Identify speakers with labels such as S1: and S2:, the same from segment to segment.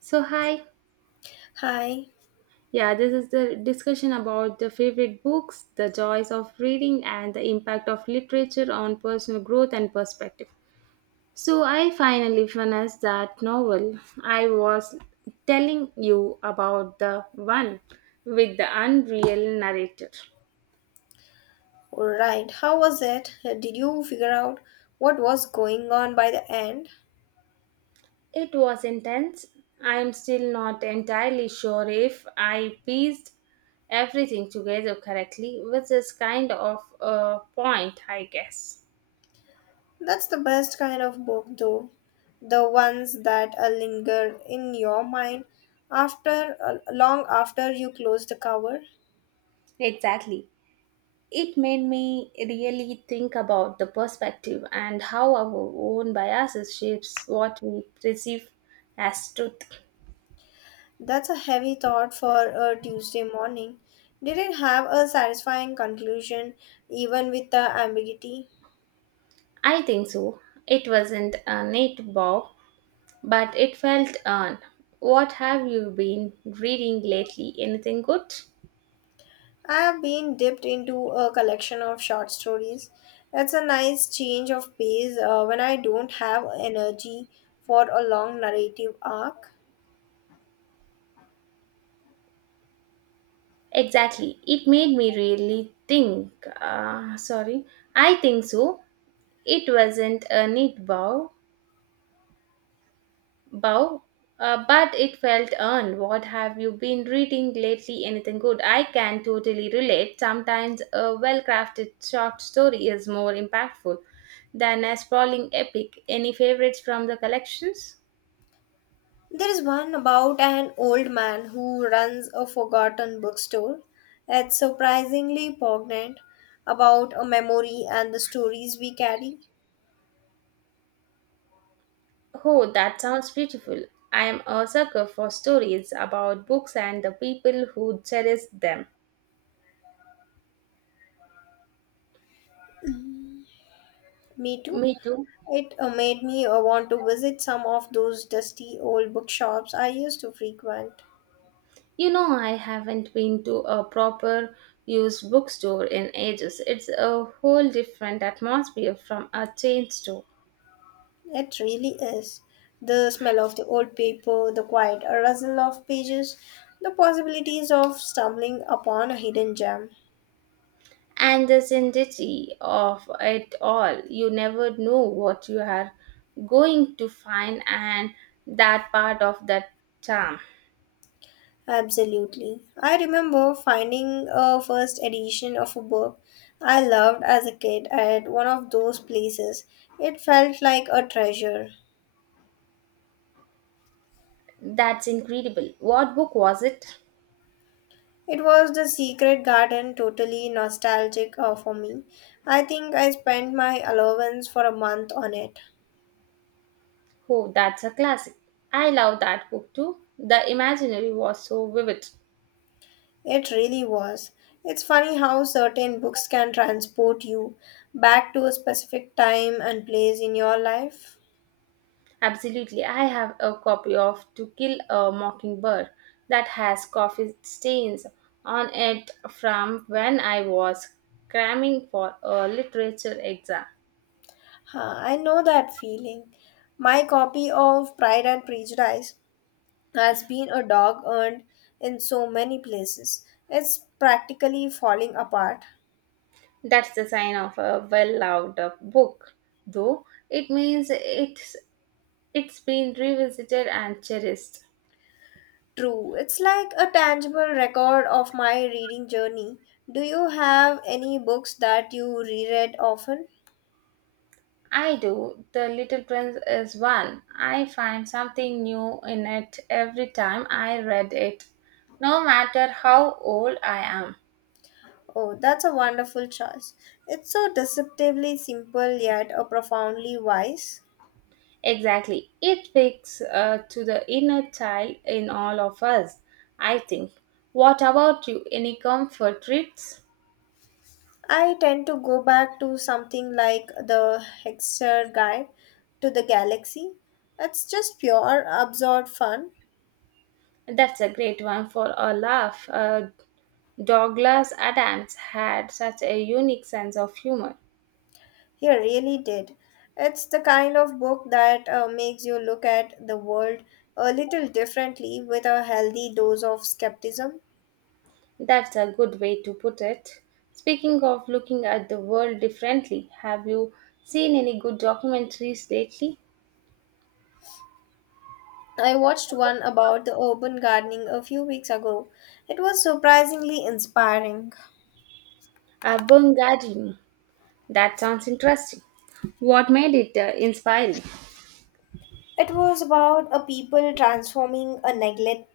S1: So, hi.
S2: Hi.
S1: Yeah, this is the discussion about the favorite books, the joys of reading, and the impact of literature on personal growth and perspective. So, I finally finished that novel I was telling you about, the one with the unreal narrator.
S2: Right. How was it? Did you figure out what was going on by the end?
S1: It was intense. I'm still not entirely sure if I pieced everything together correctly, which is kind of a point, I guess.
S2: That's the best kind of book, though. The ones that linger in your mind after long after you close the cover.
S1: Exactly. It made me really think about the perspective and how our own biases shapes what we perceive as truth.
S2: That's a heavy thought for a Tuesday morning. Did it have a satisfying conclusion, even with the ambiguity?
S1: I think so. It wasn't a native bow, but it felt earned. What have you been reading lately? Anything good?
S2: I have been dipped into a collection of short stories. It's a nice change of pace when I don't have energy for a long narrative arc.
S1: Exactly. It made me really think. Sorry. I think so. It wasn't a neat bow, Bow, but it felt earned. What have you been reading lately? Anything good? I can totally relate. Sometimes a well crafted short story is more impactful than a sprawling epic. Any favorites from the collections?
S2: There is one about an old man who runs a forgotten bookstore. It's surprisingly poignant about a memory and the stories we carry.
S1: Oh, that sounds beautiful. I am a sucker for stories about books and the people who cherish them.
S2: Me too.
S1: Me too.
S2: It made me want to visit some of those dusty old bookshops I used to frequent.
S1: You know, I haven't been to a proper used bookstore in ages. It's a whole different atmosphere from a chain store.
S2: It really is. The smell of the old paper, the quiet rustle of pages, the possibilities of stumbling upon a hidden gem.
S1: And the sanctity of it all, you never know what you are going to find, and that part of that charm.
S2: Absolutely. I remember finding a first edition of a book I loved as a kid at one of those places. It felt like a treasure.
S1: That's incredible. What book was it?
S2: It was the Secret Garden, totally nostalgic for me. I think I spent my allowance for a month on it.
S1: Oh, that's a classic. I love that book too. The imaginary was so vivid.
S2: It really was. It's funny how certain books can transport you back to a specific time and place in your life.
S1: Absolutely. I have a copy of To Kill a Mockingbird that has coffee stains on it from when I was cramming for a literature exam.
S2: Huh, I know that feeling. My copy of Pride and Prejudice has been a dog earned in so many places. It's practically falling apart.
S1: That's the sign of a well-loved book, though it means it's been revisited and cherished.
S2: True, it's like a tangible record of my reading journey. Do you have any books that you reread often?
S1: I do. The Little Prince is one. I find something new in it every time I read it, no matter how old I am.
S2: Oh, that's a wonderful choice. It's so deceptively simple yet profoundly wise.
S1: Exactly. It speaks to the inner child in all of us, I think. What about you? Any comfort trips?
S2: I tend to go back to something like the Hexer Guide to the Galaxy. It's just pure, absurd fun.
S1: That's a great one for a laugh. Douglas Adams had such a unique sense of humor.
S2: He really did. It's the kind of book that makes you look at the world a little differently with a healthy dose of skepticism.
S1: That's a good way to put it. Speaking of looking at the world differently, have you seen any good documentaries lately?
S2: I watched one about the urban gardening a few weeks ago. It was surprisingly inspiring.
S1: Burn Gardening. That sounds interesting. What made it inspiring?
S2: It was about a people transforming a neglect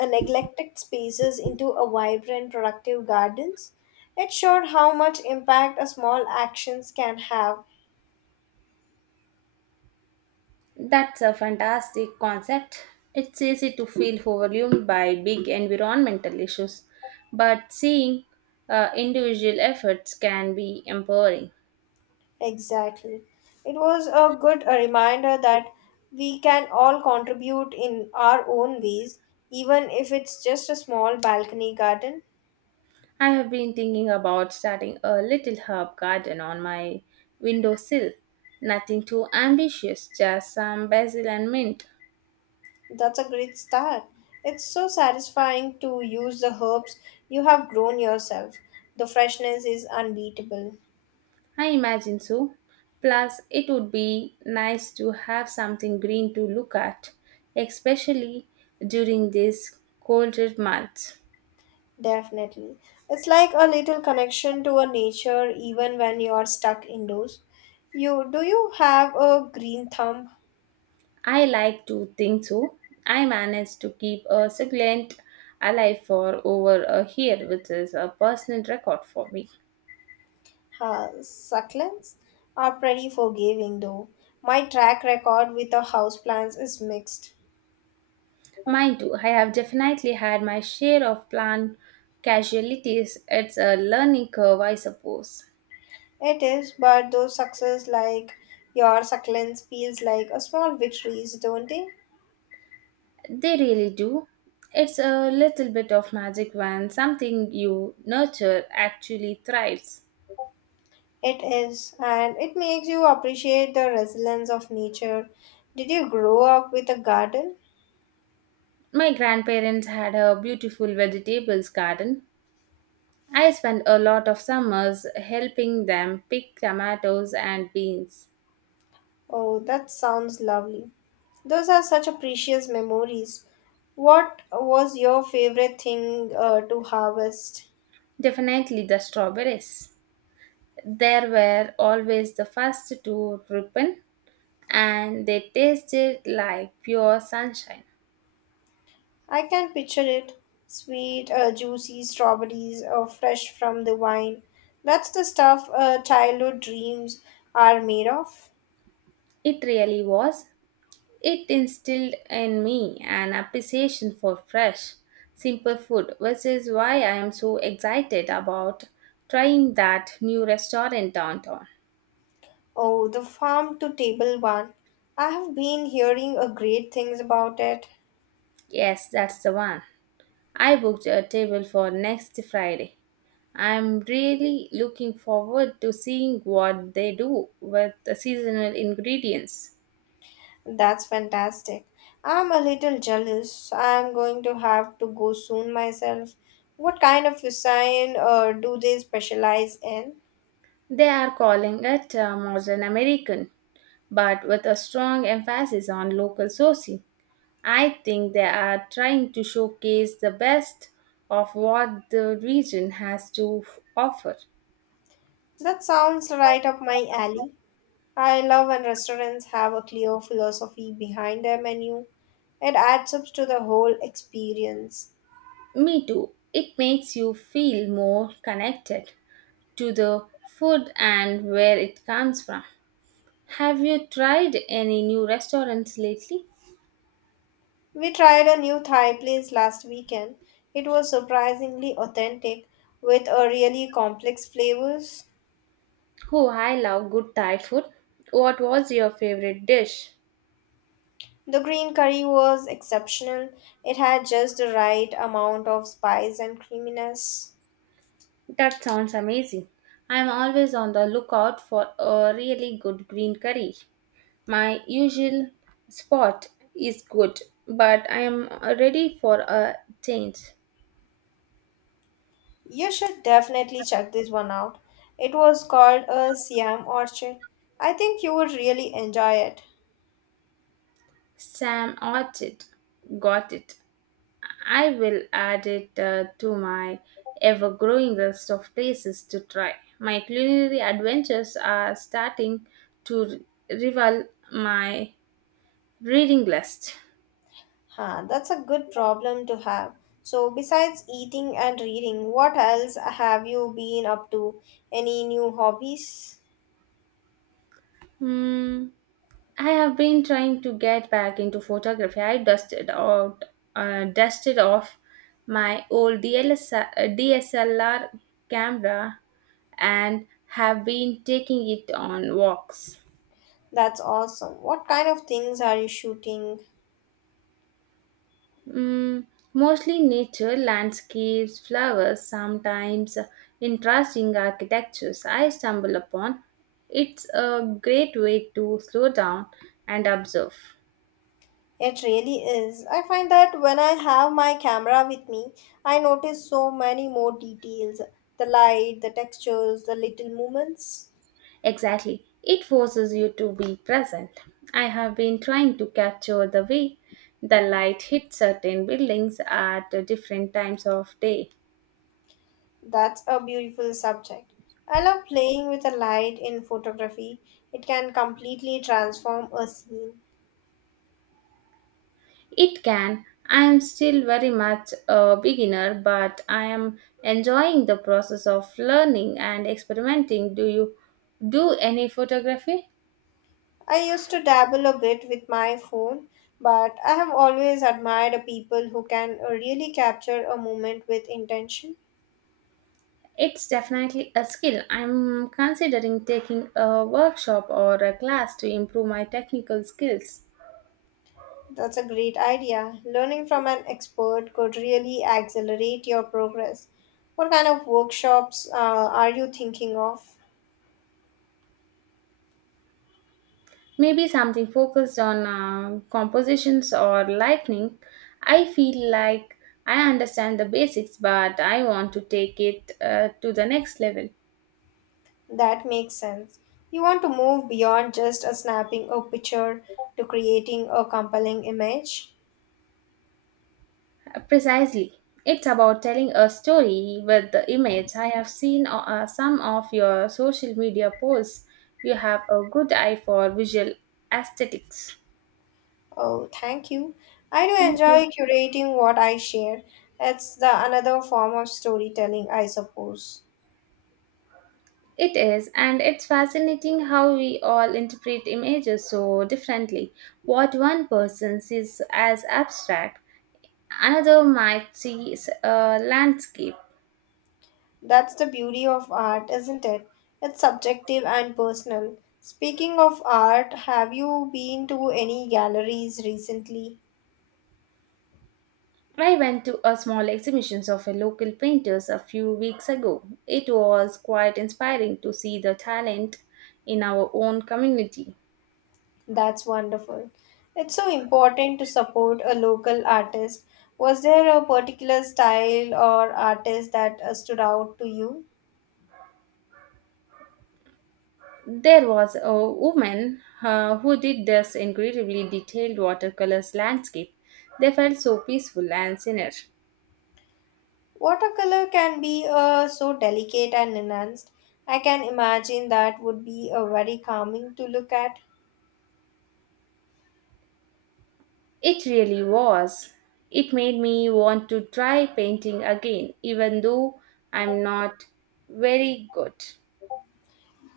S2: a neglected spaces into a vibrant productive gardens. It showed how much impact a small actions can have
S1: That's a fantastic concept. It's easy to feel overwhelmed by big environmental issues, but seeing individual efforts can be empowering.
S2: exactly. It was a good reminder that we can all contribute in our own ways, even if it's just a small balcony garden.
S1: I have been thinking about starting a little herb garden on my windowsill. Nothing too ambitious, just some basil and mint.
S2: That's a great start. It's so satisfying to use the herbs you have grown yourself. The freshness is unbeatable.
S1: I imagine so. Plus, it would be nice to have something green to look at, especially during these colder months.
S2: Definitely. It's like a little connection to a nature even when you're stuck indoors. You do you have a green thumb?
S1: I like to think so. I managed to keep a succulent alive for over a year, which is a personal record for me.
S2: Succulents are pretty forgiving though. My track record with the houseplants is mixed.
S1: Mind you, I have definitely had my share of plant casualties. It's a learning curve, I suppose.
S2: It is, but those success like your succulents feels like a small victories, don't they?
S1: They really do. It's a little bit of magic when something you nurture actually thrives.
S2: It is, and it makes you appreciate the resilience of nature. Did you grow up with a garden?
S1: My grandparents had a beautiful vegetables garden I spent a lot of summers helping them pick tomatoes and beans.
S2: Oh, that sounds lovely. Those are such a precious memories. What was your favorite thing to harvest?
S1: Definitely the strawberries. There were always the first to ripen, and they tasted like pure sunshine.
S2: I can picture it. Sweet, juicy strawberries fresh from the vine. That's the stuff childhood dreams are made of.
S1: It really was. It instilled in me an appreciation for fresh, simple food, which is why I am so excited about trying that new restaurant downtown.
S2: Oh, the farm to table one. I have been hearing great things about it.
S1: Yes, that's the one. I booked a table for next Friday. I'm really looking forward to seeing what they do with the seasonal ingredients.
S2: That's fantastic. I'm a little jealous. I'm going to have to go soon myself. What kind of design do they specialize in?
S1: They are calling it modern American, but with a strong emphasis on local sourcing. I think they are trying to showcase the best of what the region has to offer.
S2: That sounds right up my alley. I love when restaurants have a clear philosophy behind their menu. It adds up to the whole experience.
S1: Me too. It makes you feel more connected to the food and where it comes from. Have you tried any new restaurants lately?
S2: We tried a new Thai place last weekend. It was surprisingly authentic with a really complex flavors.
S1: Oh, I love good Thai food. What was your favorite dish?
S2: The green curry was exceptional. It had just the right amount of spice and creaminess.
S1: That sounds amazing. I'm always on the lookout for a really good green curry. My usual spot is good, but I am ready for a change.
S2: You should definitely check this one out. It was called a Siam Orchid. I think you would really enjoy it.
S1: Sam Orchid got it. I will add it to my ever growing list of places to try. My culinary adventures are starting to rival my reading list.
S2: Huh, that's a good problem to have. So, besides eating and reading, what else have you been up to? Any new hobbies?
S1: Hmm. I have been trying to get back into photography. I dusted off my old DSLR camera and have been taking it on walks.
S2: That's awesome. What kind of things are you shooting?
S1: Mm, mostly nature, landscapes, flowers, sometimes interesting architectures I stumble upon. It's a great way to slow down and observe.
S2: It really is. I find that when I have my camera with me, I notice so many more details the light, the textures, the little movements.
S1: Exactly, it forces you to be present. I have been trying to capture the way the light hits certain buildings at different times of day.
S2: That's a beautiful subject. I love playing with the light in photography, it can completely transform a scene.
S1: It can. I am still very much a beginner, but I am enjoying the process of learning and experimenting. Do you do any photography?
S2: I used to dabble a bit with my phone, but I have always admired people who can really capture a moment with intention.
S1: It's definitely a skill. I'm considering taking a workshop or a class to improve my technical skills.
S2: That's a great idea. Learning from an expert could really accelerate your progress. What kind of workshops are you thinking of?
S1: Maybe something focused on compositions or lighting. I feel like I understand the basics, but I want to take it to the next level.
S2: That makes sense. You want to move beyond just a snapping a picture to creating a compelling image.
S1: Precisely. It's about telling a story with the image. I have seen some of your social media posts. You have a good eye for visual aesthetics.
S2: Oh, thank you. I do
S1: Thank you.
S2: enjoy curating what I share. It's the another form of storytelling, I suppose.
S1: It is, and it's fascinating how we all interpret images so differently. What one person sees as abstract, another might see as a landscape.
S2: That's the beauty of art, isn't it? It's subjective and personal. Speaking of art, have you been to any galleries recently?
S1: I went to a small exhibition of a local painters a few weeks ago. It was quite inspiring to see the talent in our own community.
S2: That's wonderful. It's so important to support a local artist. Was there a particular style or artist that stood out to you?
S1: There was a woman who did this incredibly detailed watercolors landscape. They felt so peaceful and serene.
S2: Watercolor can be so delicate and enhanced. I can imagine that would be very calming to look at.
S1: It really was. It made me want to try painting again, even though I'm not very good.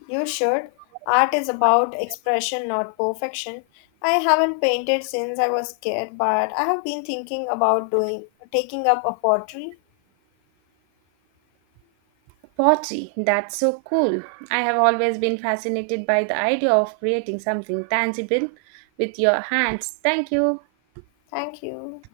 S2: You should. Art is about expression, not perfection. I haven't painted since I was a kid, but I have been thinking about doing taking up a pottery.
S1: Pottery, that's so cool. I have always been fascinated by the idea of creating something tangible with your hands. Thank you.
S2: Thank you.